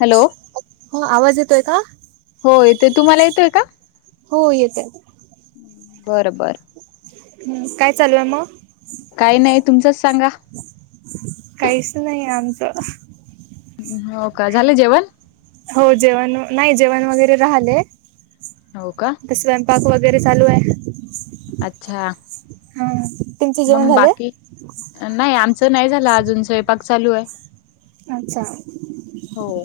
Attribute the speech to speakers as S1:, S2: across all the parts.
S1: Hello
S2: हो आवाज येतोय का
S1: ते तुम्हाला येतोय का
S2: हो येते
S1: बरं बरं
S2: हम्म काय चालू आहे मग
S1: काही नाही तुमचंच सांगा
S2: काहीच नाही आमचं
S1: हो का झालंय जेवण
S2: हो जेवण नाही जेवण वगैरे झालय
S1: हो का
S2: तर स्वयंपाक वैगै वगैरे चालू आहे
S1: अच्छा
S2: हा तुमचे
S1: मग
S2: जेवण झाले?
S1: बाकी नाही आमचं नाही झालं अजून स्वयंपाक चालू आहे
S2: अच्छा
S1: हो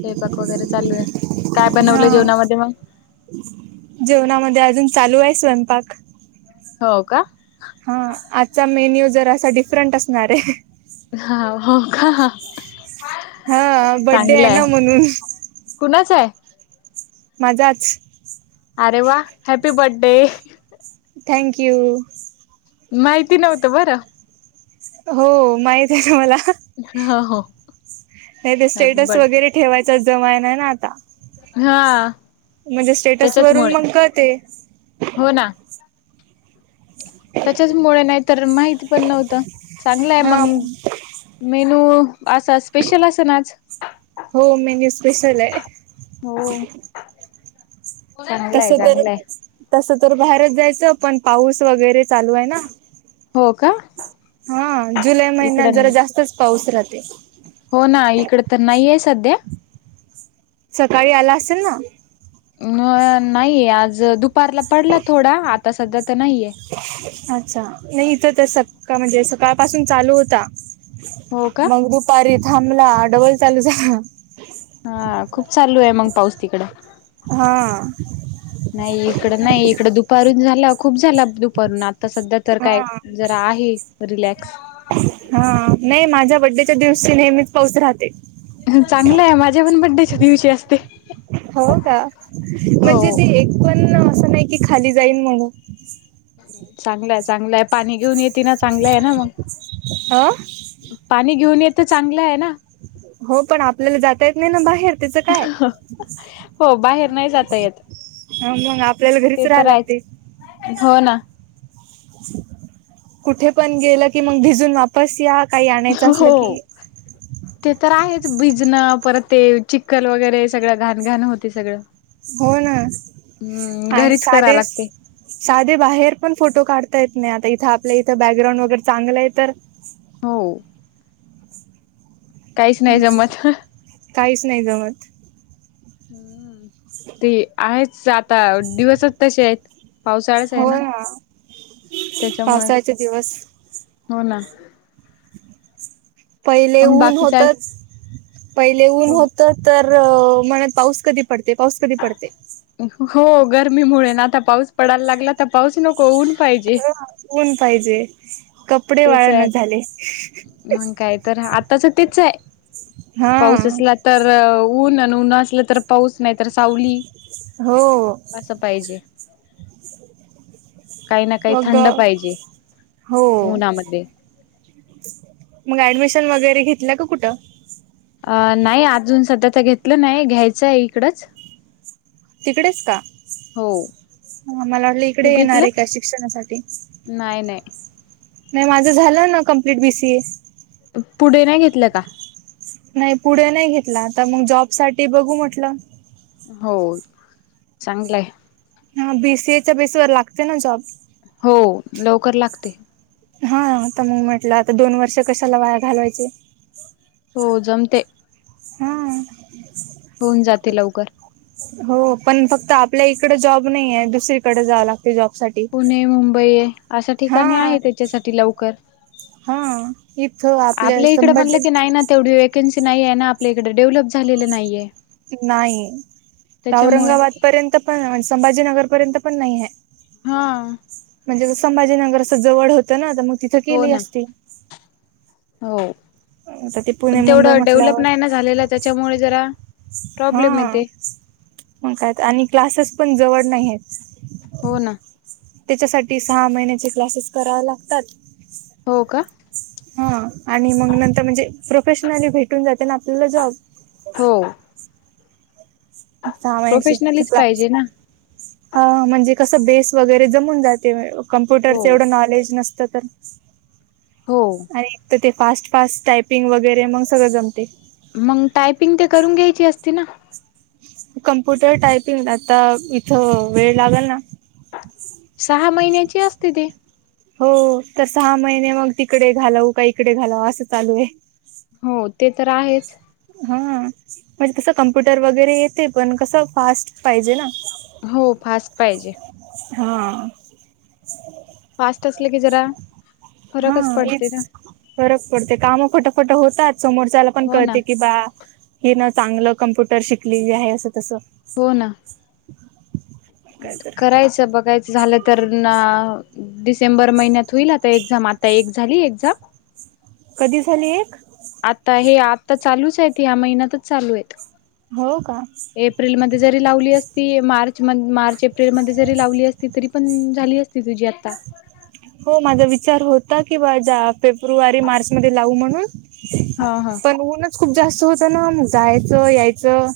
S1: स्वपाक वगैरे चालू आहे काय बनवलं
S2: हा
S1: जेवणामध्ये मग
S2: जेवणामध्ये अजून चालू आहे स्वयंपाक
S1: हो का
S2: हा आजचा मेन्यू जर असा डिफरंट असणार आहे
S1: हा हो का
S2: हा बड्डे आहे ना म्हणून
S1: कुणाचा हाय
S2: माजाच
S1: अरे वा हॅपी बर्थडे
S2: थँक यू
S1: माहिती नव्हतं बरं
S2: हो माहित आहे तुम्हाला
S1: हा हो
S2: नाही ते
S1: हॅपी
S2: स्टेटस
S1: बर्थडे
S2: वगैरे ठेवायचाच जमायन ना आता
S1: हा
S2: म्हणजे स्टेटस वरून
S1: त्याच्याचमुळे
S2: मग का ते
S1: त्याच्याच मुळ नाही तर माहिती पण नव्हतं चांगलं आहे
S2: हा
S1: मग मेनू असा स्पेशल अस ना आज
S2: हो मेन्यू स्पेशल आहे
S1: हो चांगला
S2: तस
S1: आहे
S2: तर
S1: चांगला आहे
S2: तस तर बाहेरच जायचं पण पाऊस वगैरे चालू आहे ना
S1: हो का
S2: हा जुलै
S1: इकड
S2: महिन्यात जरा जास्तच पाऊस राहते
S1: हो ना इकड तर नाहीये सध्या.
S2: सकाळी आला असेल ना.
S1: अह नाही आज दुपारला पडला थोडा आता सध्या तर नाहीये
S2: अच्छा नाही इथं तर सका म्हणजे सकाळ पाासून चालू होता.
S1: हो का
S2: मग दुपारी थांबला डबल चालू झाला.
S1: हा खूप चालू आहे मग पाऊस तिकड
S2: हा
S1: नाही इकड नाही इकडं दुपारून झाला. खूप झाला दुपारून आता सध्या तर काय
S2: हा
S1: जरा आहे रिलॅक्स
S2: हा नाही माझ्या बड्डेच्या दिवशी नेहमीच पाऊस राहते.
S1: चांगलं आहे माझ्या पण बड्डेच्या दिवशी असते.
S2: हो का म्हणजे
S1: हो
S2: ते एक पण असं नाही की खाली जाईन म्हणून.
S1: चांगलंय चांगलंय पाणी घेऊन येेतिना चांगलं आहे ना मग.
S2: हा.
S1: पाणी घेऊन येत चांगलं आहे ना.
S2: हो पण आपल्याला जाता येत नाही ना बाहेर त्याचं काय?
S1: हो बाहेर नाही जात येत.
S2: हा मग आपल्याला घरीच
S1: ते
S2: राहा
S1: तर आहेच
S2: लागते.
S1: हो ना.
S2: कुठे पण गेलं की मग भिजून वापस या. काही आणायचं
S1: हो
S2: असलं की
S1: ते तर आहेच भिजणं परत ते चिक्कल वगैरे सगळं घाणघाण होते सगळं.
S2: हो ना
S1: हम्म
S2: आणि
S1: घरीच करा
S2: साधे,
S1: लागते
S2: साधे बाहेर पण फोटो काढ ता येत नाही आता इथं आपल्या इथे बॅकग्राऊंड वगैरे चांगलं आहे तर
S1: हो. काहीच नाही जमत.
S2: काहीच नाही जमत
S1: हम्म ते आहेच आता दिवसच तसे आहेत. पावसाळाच आहे ना त्याच्यामुळे.
S2: पावसाळ्याचे दिवस
S1: हो ना.
S2: पहिले
S1: मग
S2: ऊन
S1: बाकीच आहे
S2: होतच पहिले ऊन
S1: हो
S2: होत तर तर म्हणे पाऊस कधी पडते पाऊस कधी पडते.
S1: हो गरमीमुळे ना आता पाऊस पडायला लागला तर पाऊस नको ऊन पाहिजे.
S2: ऊन पाहिजे कप कपडे
S1: तेच आहे
S2: वळणाच झाले.
S1: मग काय तर आताच तेच हाय
S2: हा
S1: पाऊस असला तर ऊन अन ऊन असल तर पाऊस नाय तर सावली
S2: हो
S1: अस पाहिजे. काही ना काही
S2: मग
S1: थंड पाहिजे
S2: हो
S1: उन्हामध्ये.
S2: मग ऍडमिशन वगैरे घेतलं का कुठं.
S1: आता त घेतलं नाही घ्यायचं आहे इकडंच.
S2: तिकडेच का.
S1: हो
S2: हा मला वाटलं
S1: तू
S2: इकडे येणार
S1: घेतलं
S2: आहे का शिक्षणासाठी.
S1: नाही नाही
S2: नाही माझं झालं ना कंप्लीट बी, सी, ए.
S1: पुढे नाही घेतलं का.
S2: नाही पुढे नाही घेतला आता मग जॉब साठी बघू म्हटलं.
S1: हो चांगलंय.
S2: हा बी, सी, ए च्या बेस वर लागते ना जॉब.
S1: हो लवकर लागते.
S2: हा आता मग म्हटलं आता दोन वर्ष कशाला वाया घालवायचे.
S1: हो जमते.
S2: हा.
S1: होऊन जाते लवकर.
S2: हो पण फक्त आपल्या इकड जॉब नाही आहे दुसरीकडे जाव लाग
S1: पुणे, मुंबई अशा
S2: हा
S1: ठिकाणी आहे त्याच्यासाठी लवकर.
S2: हा इथं
S1: आपल्या इकडे म्हणलं
S2: संभाजी
S1: की नाही ना तेवढी वेक वेकन्सी नाहीये ना आपल्या इकड डेव्हलप झालेलं नाहीये.
S2: नाही
S1: त्याच्यामुळे
S2: औरंगाबाद पर्यंत पण संभाजीनगर पर्यंत पण नाही हाय.
S1: हा
S2: म्हणजे संभाजीनगर असं जवड होतं ना त म तिथं
S1: हो
S2: केली
S1: ना
S2: असती.
S1: हो
S2: आता ते
S1: पण
S2: पुणे मुंबई
S1: तेवढं डेव्हलप
S2: म्हटल्यावर
S1: नाय न झालेलां त्याच्यामुळे जरा
S2: हा
S1: प्रॉब्लेम येते.
S2: मग काय त आणि क्लासेस पण जवड नाय आहेत.
S1: हो ना.
S2: त्याच्यासाठी सहा महिन्याचे क्लासेस करावे लागतात.
S1: हो का.
S2: हा आणि मंग नंतर म्हणजे प्रोफेशनली भेटून जाते ना आपल्याला जॉब.
S1: हो.
S2: सहा
S1: प्रोफेशनलीच पाहिजे
S2: महिन्याची
S1: ना
S2: [unintelligible] हा म्हणजे कसं बेस वगैरे जमून जाते
S1: हो.
S2: कम्प्युटरच एवढं नॉलेज नस त तर
S1: हो
S2: आणि एक त ते फास्ट फास्ट टायपिंग वगैरे मंग सगळं जमते.
S1: मंग टायपिंग ते करून घ्यायची असती ना.
S2: कम्प्युटर टायपिंग आता इथ वेळ लागल ना.
S1: सहा महिन्याची असते ती
S2: हो तर सहा महिने मग तिकडे घालव का इकडे घालव असं चालू ये.
S1: हो ते तर आहेच.
S2: हा म्हणजे तसं कम्प्युटर वगैरे येते पण कसं फास्ट पाहिजे ना.
S1: हो फास्ट पाहिजे.
S2: हा.
S1: फास्ट असलं की जरा
S2: हा
S1: फरकच
S2: एक
S1: पडते ना.
S2: फरक पडते. काम फटाफटा होतात. समोरच्याला पण
S1: हो ना
S2: कळते की बा हिन चांगलं कम्प्युटर शिकलेली हाय असं तसं.
S1: हो ना.
S2: काय तर
S1: करायचं बघायचं झालं तर ना डिसेंबर महिन्यात होईल आता एक्झाम आता एक झाली एक्झाम.
S2: कधी झाली एक?
S1: ता हे आत्ता चालूच आहेत या महिन्यातच चालू येत.
S2: हो का
S1: एप्रिल म जरी लावली असती मार्च म मार्च अप्रल मध्ये जरी लावली असती तरी पण झाली असती तुझी आता
S2: हो माझा विचार होता की बा जा फेब्रुवारी मार्च मध्ये लावू म्हणून.
S1: हा हा
S2: पण ऊनच खूप जास्त होतं ना मग जायचं यायचं.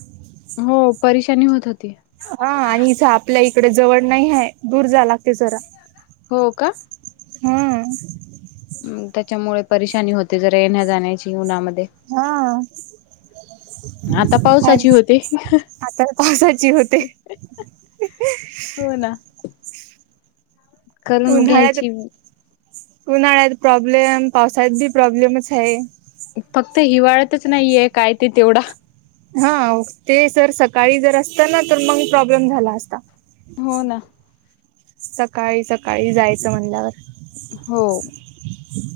S1: हो परेशानी होत होती.
S2: हा आणि इथ आपल्या इकडे जवड नाई हाय दूर जायला लागतय जरा.
S1: हो का
S2: हा
S1: हं त्याच्यामुळे परेशानी होते जरा येण्या जाण्याची उन्हा म
S2: हा.
S1: आता पावसाची
S2: आणि
S1: होते.
S2: आता पावसाची होते
S1: हो ना. करून
S2: उन्हाळ्यात
S1: घ्यायची.
S2: उन्हाळ्यात प्रॉब्लेम पावसात बी प्रॉब्लेमच हाय.
S1: फक्त हिवाळ्यातच नाहीये काय ते तेवढा
S2: हा ते सर सकाळी जर असत ना तर मंग प्रॉब्लेम झाला असता.
S1: हो ना
S2: सकाळी सकाळी जायचं म्हणल्यावर
S1: हो.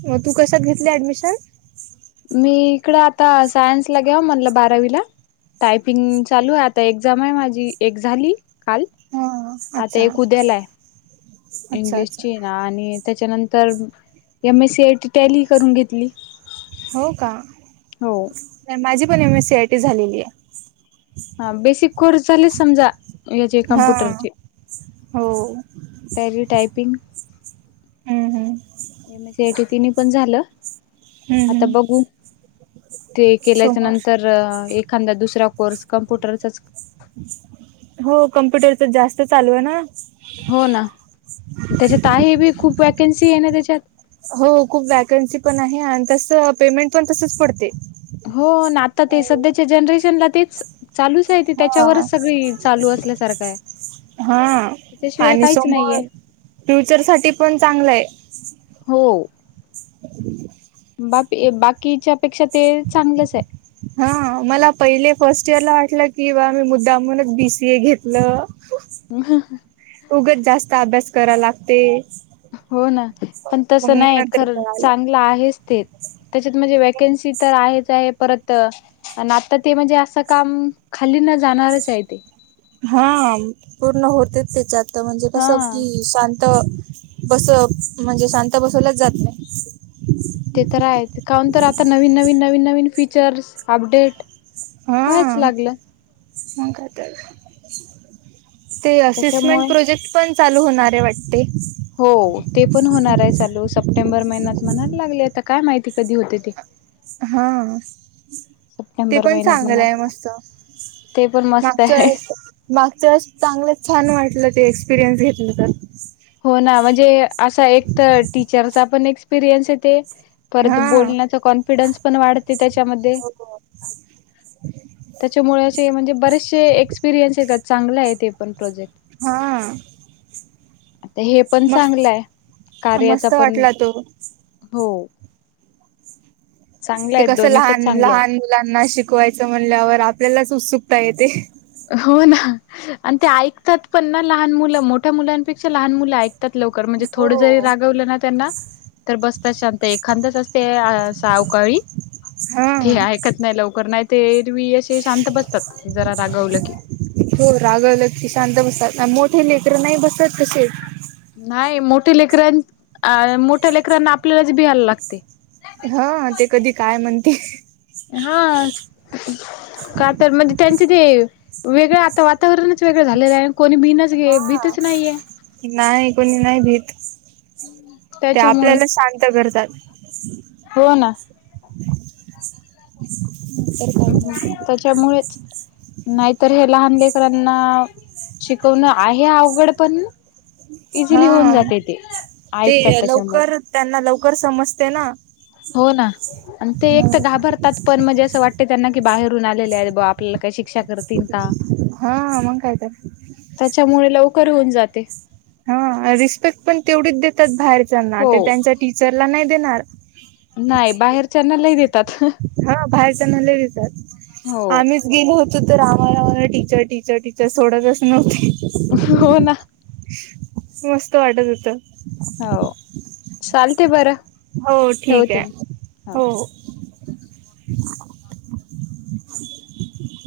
S2: म तू कशात घेतली ऍडमिशन?
S1: मी इकड आता सायन्स ला घ्याव म्हटलं बारावीला टायपिंग चालू आहे आता एक्झाम आहे माझी एक झाली काल
S2: हा
S1: आता
S2: अच्छा
S1: एक कुद्यालाय.
S2: अच्छा
S1: इंग्लिश
S2: अच्छा
S1: ची ना आणि त्याच्यानंतर एम एस सीटी टल ह करून घेतली.
S2: हो का
S1: हो
S2: नाही माझी पण M S C I T झालेली आहे.
S1: हा बेस कोर्स झाले समजा. याचे
S2: हा
S1: कम्प्युटरचे
S2: हो
S1: टरी टायपिंग
S2: हम्म हम्म
S1: एम सट. तिने पण झालं
S2: हम्म
S1: आता
S2: हम्म
S1: बघू. ते केल्याच्या
S2: समोर
S1: नंतर एखादा दुसरा कोर्स कम्प्युटरचाच
S2: हो कम्प्युटरच जास्त चालू आहे ना.
S1: हो ना त्याच्यात आहे बी खूप वॅकन्सी आहे ना त्याच्यात
S2: हो खूप वॅकन्सी पण आहे आणि तस पेमेंट पण तसच पडते.
S1: हो ना आता ते सध्याच्या जनरेशनला तेच चालूच आहे ते
S2: हा
S1: त्याच्यावरच सगळी चालू असल्यासारखं आहे.
S2: हा
S1: त्याच्याशिवाय
S2: आणि
S1: काहीच नाहीये.
S2: समोर फ्युचर साठी पण चांगलं आहे.
S1: हो.
S2: [unintelligible]
S1: बाकीच्या पेक्षा ते चांगलंच आहे.
S2: हा मला पहिले फर्स्ट इयर ला वाटलं की बा मी मुद्दामूनच बीसीए घेतलं. उगच जास्त अभ्यास करा लागते.
S1: हो ना पण
S2: मग
S1: तसं
S2: मग
S1: नाही
S2: नंतर
S1: खर
S2: कळालं
S1: चांगलं आहेच ते. त्याच्यात म्हणजे वॅकन्सी तर आहेत. परत आणि आता ते म्हणजे असं काम खाली न जाणारच आहे ते.
S2: हा पूर्ण होतेच त्याच्यात म्हणजे कसं
S1: हा
S2: की शांत. बस म्हणजे शांत बसवलाच जात नाही.
S1: ते तर आहे काण तर आता नवीन नवीन नवीन नवीन फीचर्स अपडेट. वयच लागलं.
S2: का ते असिसमेंट
S1: त्याच्यामुळे
S2: प्रोजेक्ट पण चालू होणारे वाटते.
S1: हो ते पण होणार आहे चालू सप्टेंबर महिन्यात म्हणायला लागले आता काय माहिती कधी होते ते.
S2: हा ते
S1: सप्टेंबर
S2: पण
S1: महिन्यात
S2: चांगलंय
S1: म्हणाला
S2: मस्त.
S1: ते पण मस्त
S2: मागच्या
S1: आहे.
S2: वेळेस मागच्या वेळेस चांगलं छान वाटलं. ते एक्सपिरियन्स घेतल तर
S1: हो ना म्हणजे असा एक तर टीचरचा पण एक्सपिरियन्स येते. परत
S2: हा
S1: बोलण्याचा कॉन्फिडन्स पण वाढत. त्याच्यामध्ये त्याच्यामुळे अस म्हणजे बरेच. चे एक्सपिरियन्सेत चांगला आहे ते पण प्रोजेक्ट
S2: हा.
S1: आता हे पण
S2: मस्त
S1: चांगलंय कार्याचा
S2: मस्त
S1: पण
S2: वाटला तो
S1: हो. चांगला
S2: ते
S1: आहेत
S2: कसं
S1: दोन्ही पण
S2: लहान
S1: चांगले आहेत.
S2: लहान मुलांना शिकवायचं म्हणल्यावर आपल्यालाच उत्सुकता येते.
S1: हो ना आणि ते ऐकतात पण ना लहान मुलं मोठ्या मुलांपेक्षा लहान मुलं ऐकतात. लवकर म्हणजे थोडं जरी
S2: हो
S1: रागवलं ना त्यांना तर बसतात शांत. खांदच असते सावकाळी
S2: हा
S1: तेऐकत नाही लवकर नाही तर एरवी शांत बसतात जरा रागवलं की
S2: हो रागवलं की शांत बसतात मोठे लेकरं नाही बसत तसे.
S1: नाही मोठ्या लेकरां अ मोठ्या लेकरांना आपल्यालाच भियायला लागते.
S2: हा ते कधी काय म्हणते.
S1: हा. का तर म्हणजे त्यांचं ते वेगळं आता वातावरणच वेगळं झालेलं आहे. कोणी बीनच घे
S2: हा
S1: भीतच नाहीये
S2: नाही कोणी नाही भीत ते
S1: त्याच्यामुळे
S2: आपल्याला शांत करतात.
S1: हो ना
S2: तर काय
S1: हम्
S2: तर.
S1: त्याच्यामुळेच नाहीतर हे लहान लेकरांना शिकवणं आहे अवघड पण इझिली होऊन
S2: हा
S1: जाते ते
S2: ते
S1: ऐकतात त्याच्यामुळे
S2: लवकर त्यांना लवकर समजते ना.
S1: हो ना आणि ते एक तर घाबरतात पण म्हणजे असं वाटत त्यांना की बाहेरून आलेले आहेत ब आपल्याला काय शिक शिक्षा करतील का
S2: हा मग काय तर.
S1: त्याच्यामुळे लवकर होऊन जाते.
S2: हा रिस्पेक्ट पण तेवढीच देतात बाहेरच्याना
S1: हो
S2: ते त्यांच्या टीचरला नाही देणार
S1: नाही बाहेरच्याना ल देत
S2: हा बाहेरचणले नाही
S1: हो
S2: देतात आम्हीच गेलो होतो तर आमा रामाला टीचर टीचर टीचर सोडतच नव्हते.
S1: हो ना
S2: मस्त वाटत होतं
S1: हो चालते बरं
S2: हो ठीके
S1: ठेवते मग
S2: हो